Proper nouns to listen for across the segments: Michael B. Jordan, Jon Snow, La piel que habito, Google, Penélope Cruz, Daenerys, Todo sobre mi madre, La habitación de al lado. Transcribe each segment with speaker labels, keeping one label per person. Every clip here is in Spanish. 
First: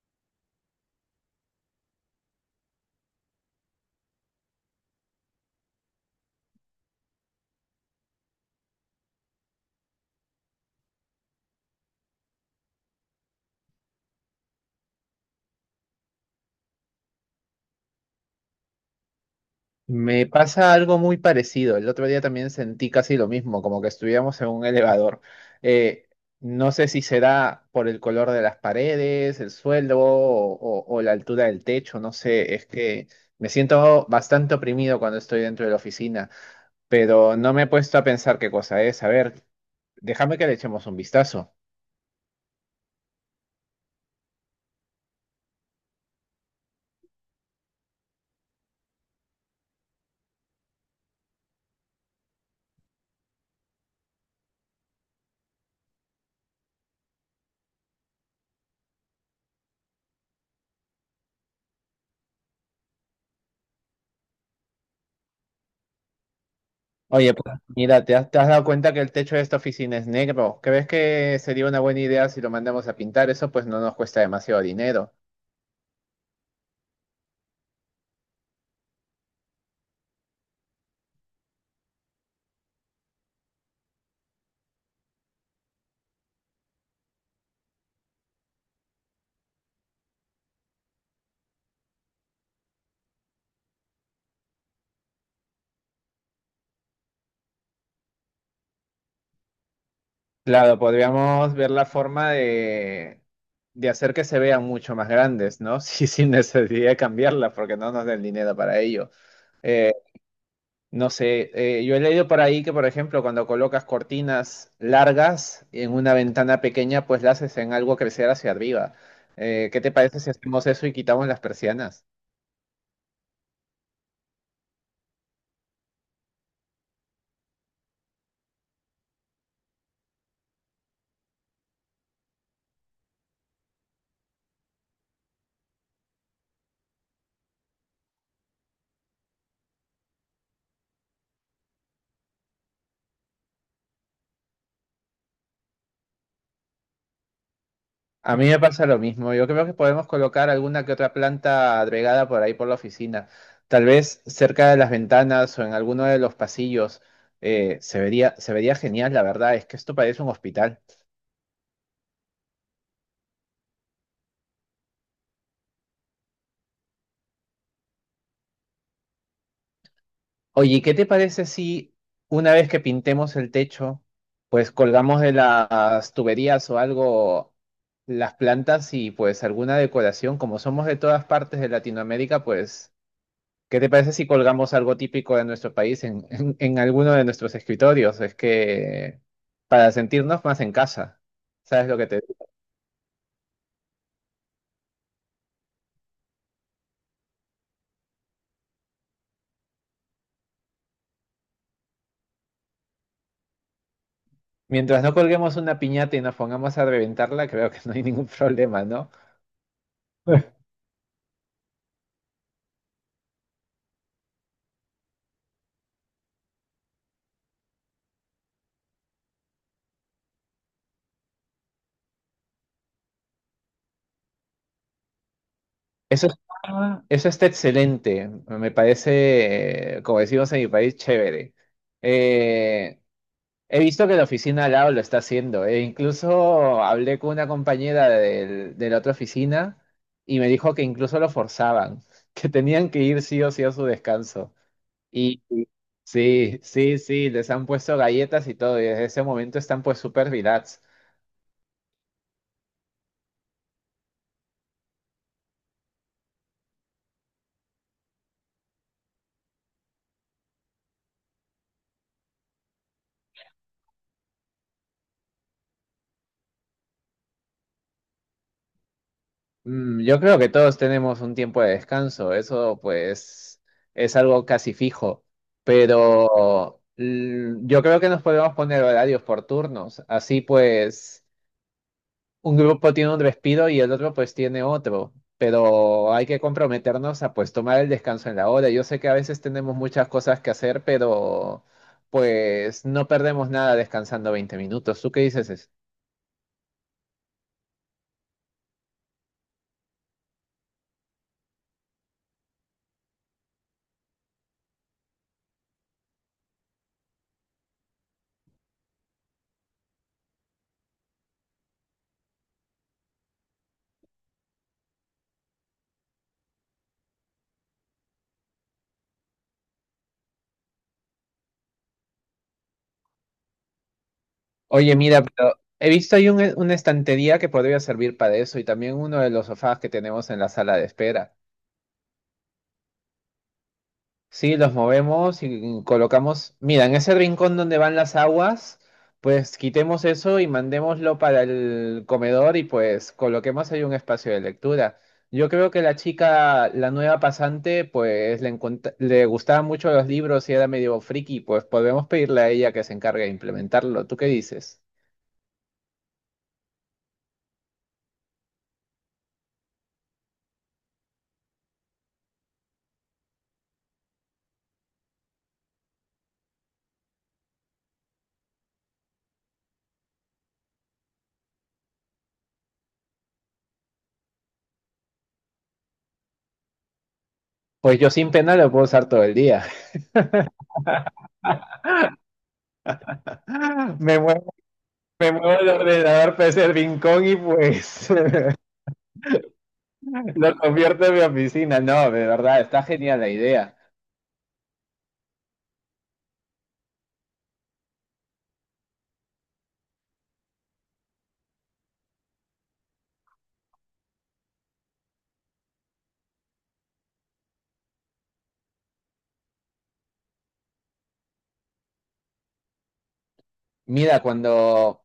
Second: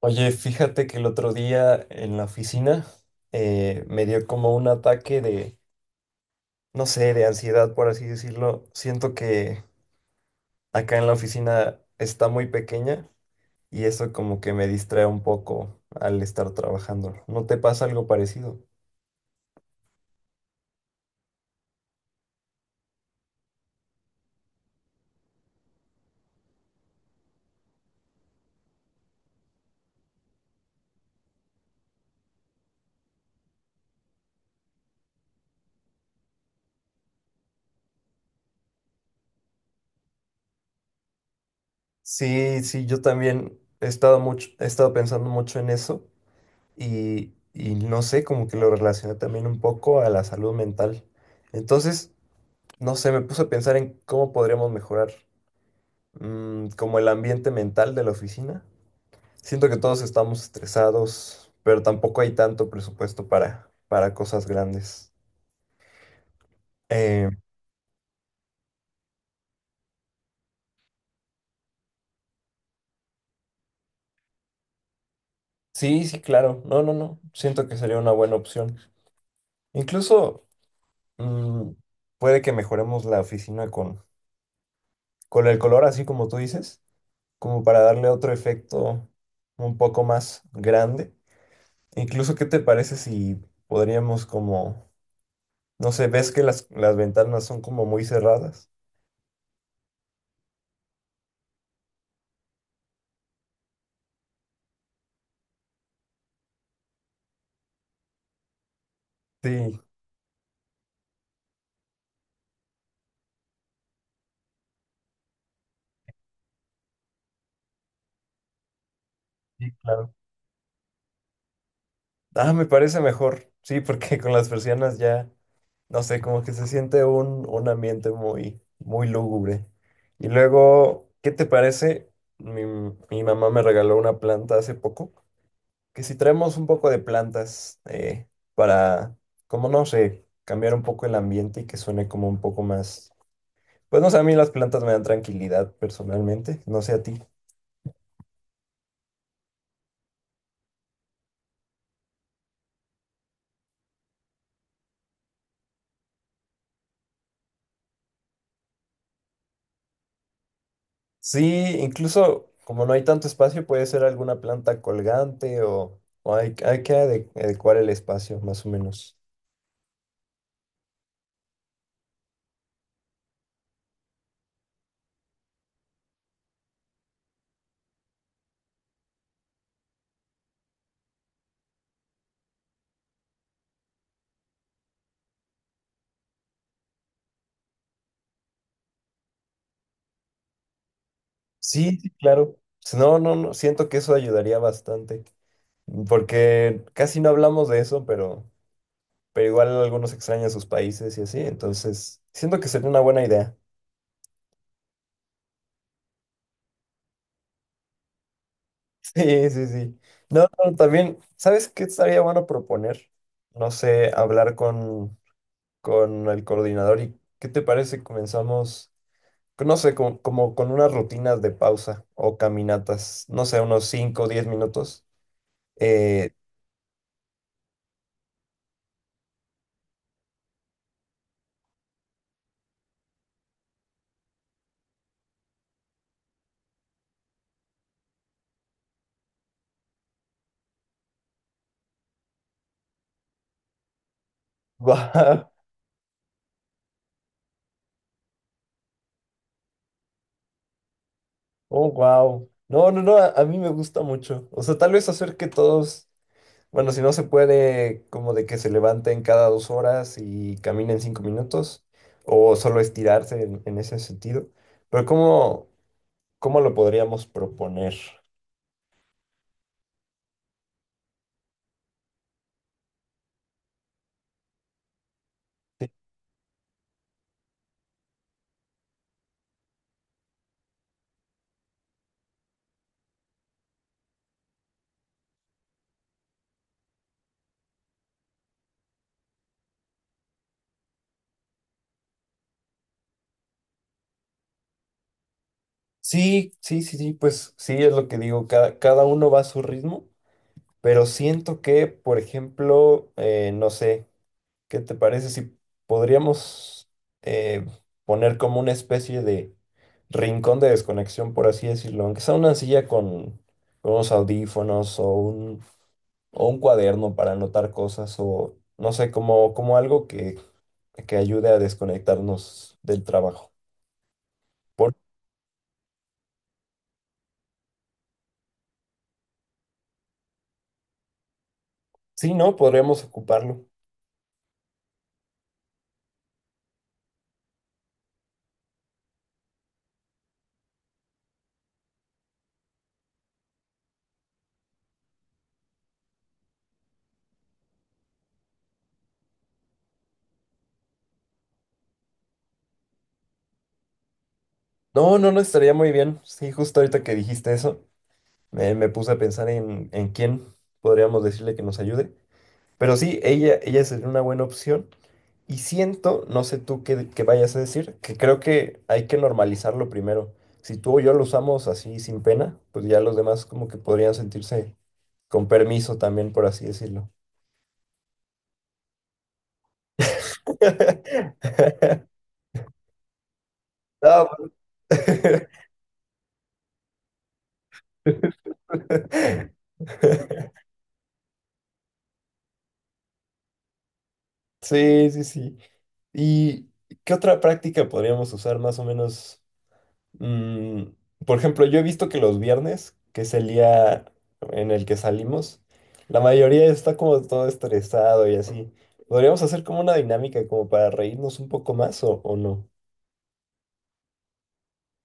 Speaker 1: Oye, fíjate que el otro día en la oficina me dio como un ataque de, no sé, de ansiedad, por así decirlo. Siento que acá en la oficina está muy pequeña y eso como que me distrae un poco al estar trabajando. ¿No te pasa algo parecido?
Speaker 2: Me pasa algo muy parecido. El otro día también sentí casi lo mismo, como que estuviéramos en un elevador. Eh, no sé si será por el color de las paredes, el suelo o la altura del techo, no sé. Es que me siento bastante oprimido cuando estoy dentro de la oficina, pero no me he puesto a pensar qué cosa es. A ver, déjame que le echemos un vistazo.
Speaker 1: Sí, sí, yo también he estado mucho, he estado pensando mucho en eso y no sé, como que lo relacioné también un poco a la salud mental. Entonces, no sé, me puse a pensar en cómo podríamos mejorar. Como el ambiente mental de la oficina. Siento que todos estamos estresados, pero tampoco hay tanto presupuesto para cosas grandes. Eh,
Speaker 2: Oye, pues mira, ¿te has dado cuenta que el techo de esta oficina es negro? ¿Crees que sería una buena idea si lo mandamos a pintar? Eso pues no nos cuesta demasiado dinero.
Speaker 1: sí, sí, claro. No, no, no. Siento que sería una buena opción. Incluso mm, puede que mejoremos la oficina con el color, así como tú dices, como para darle otro efecto un poco más grande. Incluso, ¿qué te parece si podríamos como, no sé, ves que las ventanas son como muy cerradas?
Speaker 2: Claro, podríamos ver la forma de hacer que se vean mucho más grandes, ¿no? Sí, sin necesidad de cambiarlas, porque no nos den dinero para ello.
Speaker 1: Sí,
Speaker 2: Eh, no sé, yo he leído por ahí que, por ejemplo, cuando colocas cortinas largas en una ventana pequeña, pues la haces en algo crecer hacia arriba.
Speaker 1: sí,
Speaker 2: ¿Qué te
Speaker 1: claro.
Speaker 2: parece si hacemos eso y quitamos las persianas?
Speaker 1: Ah, me parece mejor. Sí, porque con las persianas ya, no sé, como que se siente un ambiente muy, muy lúgubre. Y luego, ¿qué te parece? Mi mamá me regaló una planta hace poco, que si traemos un poco de plantas para, como no sé, cambiar un poco el ambiente y que suene como un poco más... Pues no sé, a mí las plantas me dan tranquilidad personalmente, no sé a ti.
Speaker 2: A mí me pasa lo mismo. Yo creo que podemos colocar alguna que otra planta agregada por ahí por la oficina. Tal vez cerca de las ventanas o en alguno de los pasillos. Se vería genial, la verdad. Es que esto parece un hospital.
Speaker 1: Sí, incluso como no hay tanto espacio, puede ser alguna planta colgante o hay que adecuar el espacio, más o menos.
Speaker 2: Oye, ¿y ¿qué te parece si una vez que pintemos el techo, pues colgamos de las tuberías o algo las plantas y pues alguna decoración? Como somos de todas partes de Latinoamérica, pues ¿qué te parece si colgamos algo típico de nuestro país en alguno de nuestros escritorios? Es que para sentirnos más en casa, ¿sabes lo
Speaker 1: Sí,
Speaker 2: que
Speaker 1: sí,
Speaker 2: te digo?
Speaker 1: claro. Si no, no, no, siento que eso ayudaría bastante, porque casi no hablamos de eso, pero igual algunos extrañan sus países y así, entonces siento que sería una buena idea.
Speaker 2: Mientras no colguemos una piñata y nos pongamos a reventarla, creo que no hay ningún problema, ¿no?
Speaker 1: Sí, sí, sí. No, no, también, ¿sabes qué estaría bueno proponer? No sé, hablar con el coordinador y ¿qué te parece? Si comenzamos. No sé, como, como con unas rutinas de pausa o caminatas, no sé, unos 5 o 10 minutos.
Speaker 2: Eso
Speaker 1: Eh,
Speaker 2: está, eso está excelente, me parece, como decimos en mi país, chévere. Eh, He visto que la oficina al lado lo está haciendo. E incluso hablé con una compañera de la otra oficina y me dijo que incluso lo forzaban, que tenían que ir sí o sí a su descanso. Y
Speaker 1: guau,
Speaker 2: y- sí, sí, sí, les han puesto galletas y todo, y desde ese momento están pues súper relax.
Speaker 1: oh, wow. No, no, no, a mí me gusta mucho. O sea, tal vez hacer que todos, bueno, si no se puede, como de que se levanten cada 2 horas y caminen 5 minutos, o solo estirarse en ese sentido. Pero ¿cómo, cómo lo podríamos proponer?
Speaker 2: Mm, yo creo que todos tenemos un tiempo de descanso, eso pues es algo casi fijo. Pero yo creo que nos podemos poner horarios por turnos, así pues. Un grupo tiene un respiro y el otro pues tiene otro, pero hay que comprometernos a pues tomar el descanso en la hora. Yo sé que a veces tenemos muchas cosas que hacer, pero pues no perdemos nada descansando 20 minutos. ¿Tú qué dices?
Speaker 1: Sí, sí, sí, sí, sí, pues sí, es lo que digo, cada, cada uno va a su ritmo. Pero siento que, por ejemplo, no sé, ¿qué te parece si podríamos eh, poner como una especie de rincón de desconexión, por así decirlo? Aunque sea una silla con unos audífonos o un cuaderno para anotar cosas o no sé, como, como algo que ayude a desconectarnos del trabajo. Por,
Speaker 2: Oye, mira, pero he visto ahí una estantería que podría servir para eso y también uno de los sofás que tenemos en la sala de espera.
Speaker 1: sí, ¿no? Podríamos ocuparlo.
Speaker 2: Sí, los movemos y colocamos, mira, en ese rincón donde van las aguas, pues quitemos eso y mandémoslo para el comedor y pues coloquemos ahí un espacio de lectura. Yo creo que la chica, la nueva pasante, pues le gustaban mucho los libros y era medio friki, pues podemos pedirle a ella que se encargue de implementarlo. ¿Tú qué dices?
Speaker 1: No, no, no estaría muy bien. Sí, justo ahorita que dijiste eso. Me puse a pensar en quién podríamos decirle que nos ayude. Pero sí, ella sería una buena opción. Y siento, no sé tú qué, qué vayas a decir, que creo que hay que normalizarlo primero. Si tú o yo lo usamos así sin pena, pues ya los demás como que podrían sentirse con permiso también, por así decirlo.
Speaker 2: Pues yo sin pena lo puedo usar todo el día. Me
Speaker 1: No, pues.
Speaker 2: muevo, me muevo el ordenador para ese rincón y pues lo convierto en mi oficina. No, de verdad, está genial la idea.
Speaker 1: Sí, sí, sí. ¿Y qué otra práctica podríamos usar más o menos? Mm, por ejemplo, yo he visto que los viernes, que es el día en el que salimos, la mayoría está como todo estresado y así. Podríamos hacer como una dinámica como para reírnos un poco más o no.
Speaker 2: Mira, cuando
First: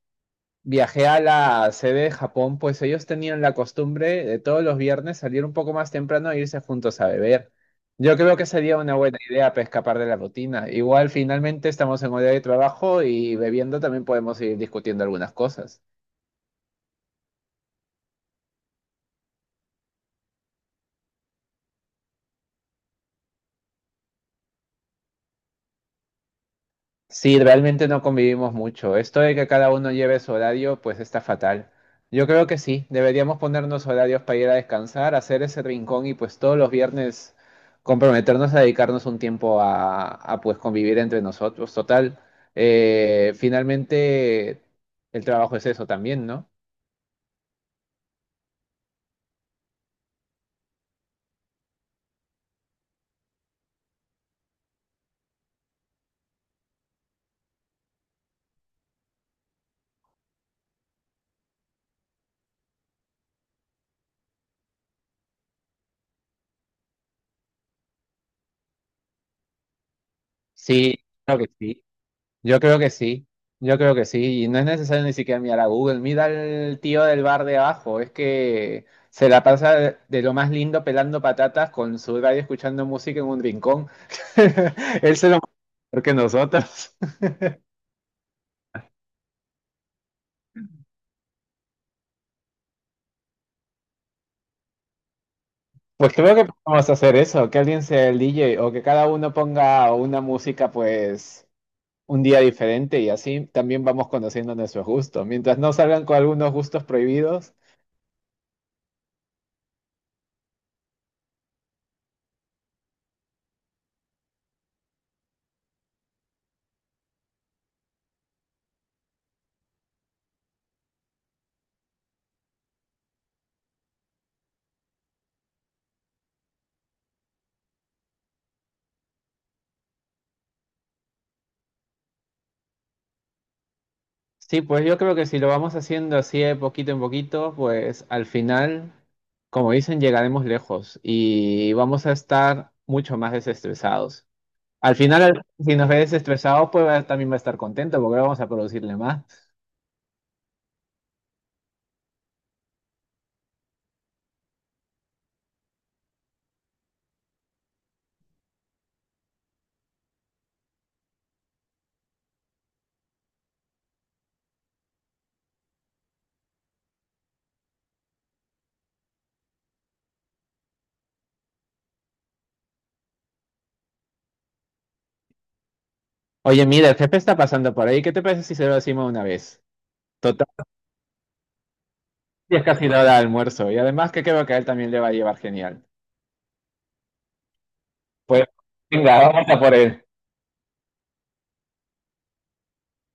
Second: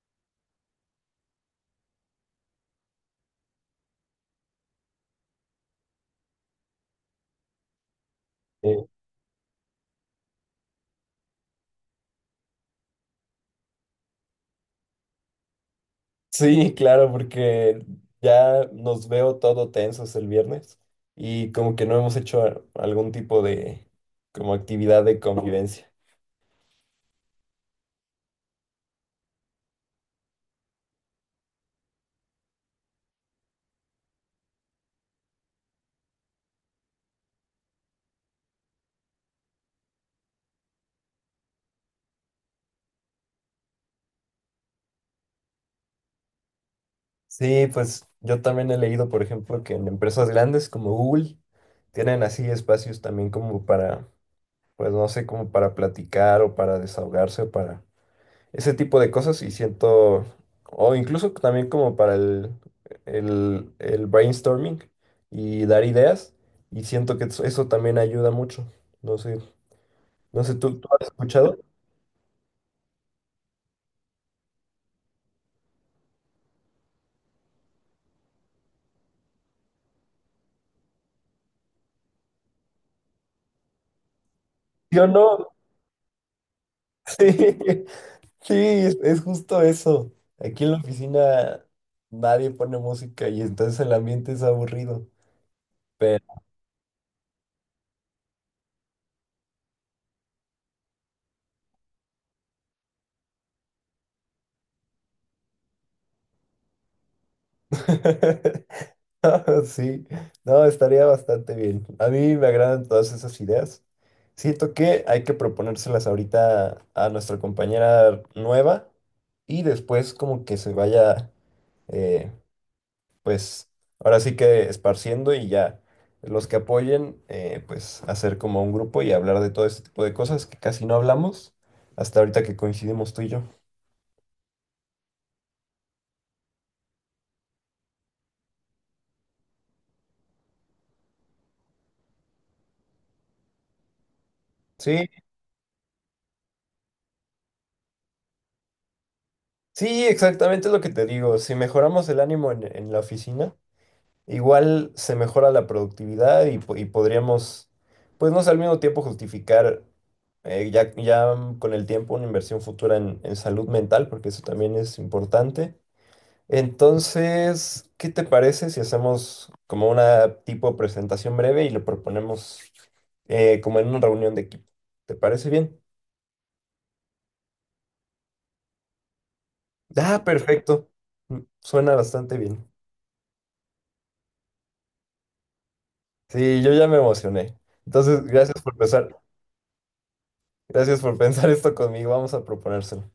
Speaker 2: viajé a la sede de Japón, pues ellos tenían la costumbre de todos los viernes salir un poco más temprano e irse juntos a beber. Yo creo que sería
Speaker 1: Eh,
Speaker 2: una buena idea para escapar de la rutina. Igual finalmente estamos en hora de trabajo y bebiendo también podemos ir discutiendo algunas cosas.
Speaker 1: sí, claro, porque ya nos veo todo tensos el viernes y como que no hemos hecho algún tipo de como actividad de convivencia.
Speaker 2: Sí, realmente no convivimos mucho. Esto de que cada uno lleve su horario, pues está fatal. Yo creo que sí, deberíamos ponernos horarios para ir a descansar, hacer ese rincón y pues todos los viernes comprometernos a dedicarnos un tiempo pues convivir entre nosotros. Total, finalmente el trabajo es eso también, ¿no?
Speaker 1: Sí, pues yo también he leído, por ejemplo, que en empresas grandes como Google tienen así espacios también como para pues no sé, como para platicar o para desahogarse o para ese tipo de cosas y siento, o incluso también como para el brainstorming y dar ideas y siento que eso también ayuda mucho. No sé, no sé, ¿tú, tú
Speaker 2: Sí,
Speaker 1: has
Speaker 2: claro que
Speaker 1: escuchado?
Speaker 2: sí. Yo creo que sí, yo creo que sí, y no es necesario ni siquiera mirar a Google, mira al tío del bar de abajo, es que se la pasa de lo más lindo pelando patatas con su radio escuchando música en un rincón.
Speaker 1: ¿Sí o
Speaker 2: Él se lo
Speaker 1: no?
Speaker 2: mueve mejor que nosotros.
Speaker 1: Sí, sí, es justo eso. Aquí en la oficina nadie pone música y entonces el ambiente es aburrido,
Speaker 2: Pues
Speaker 1: pero...
Speaker 2: creo que podemos hacer eso, que alguien sea el DJ o que cada uno ponga una música pues un día diferente y así también vamos conociendo nuestros gustos. Mientras no salgan con algunos gustos prohibidos,
Speaker 1: Sí, no, estaría bastante bien. A mí me agradan todas esas ideas. Siento que hay que proponérselas ahorita a nuestra compañera nueva y después como que se vaya, eh, pues ahora sí que esparciendo y ya los que apoyen, pues hacer como un grupo y hablar de todo este tipo de cosas que casi no hablamos hasta ahorita que coincidimos tú y yo.
Speaker 2: sí, pues yo creo que si lo vamos haciendo así de poquito en poquito, pues al final, como dicen, llegaremos lejos y vamos a estar mucho más desestresados. Al
Speaker 1: Sí,
Speaker 2: final, si nos ve desestresados, pues también va a estar contento porque vamos a producirle más.
Speaker 1: sí, exactamente lo que te digo. Si mejoramos el ánimo en la oficina. Igual se mejora la productividad y, y podríamos, pues no sé, al mismo tiempo justificar ya, ya con el tiempo una inversión futura en salud mental, porque eso también es importante. Entonces, ¿qué te parece si hacemos como una tipo presentación breve y lo proponemos como en una reunión de equipo? ¿Te parece bien?
Speaker 2: Oye, mira, el jefe está pasando por ahí. ¿Qué te parece si se lo decimos de una vez?
Speaker 1: Ah,
Speaker 2: Total,
Speaker 1: perfecto. Mm, suena bastante
Speaker 2: y es
Speaker 1: bien.
Speaker 2: casi la hora de almuerzo. Y además que creo que a él también le va a llevar genial.
Speaker 1: Sí, yo ya me emocioné. Entonces,
Speaker 2: Pues
Speaker 1: gracias por pensar,
Speaker 2: venga, vamos a por él.
Speaker 1: gracias por pensar esto conmigo. Vamos a proponérselo.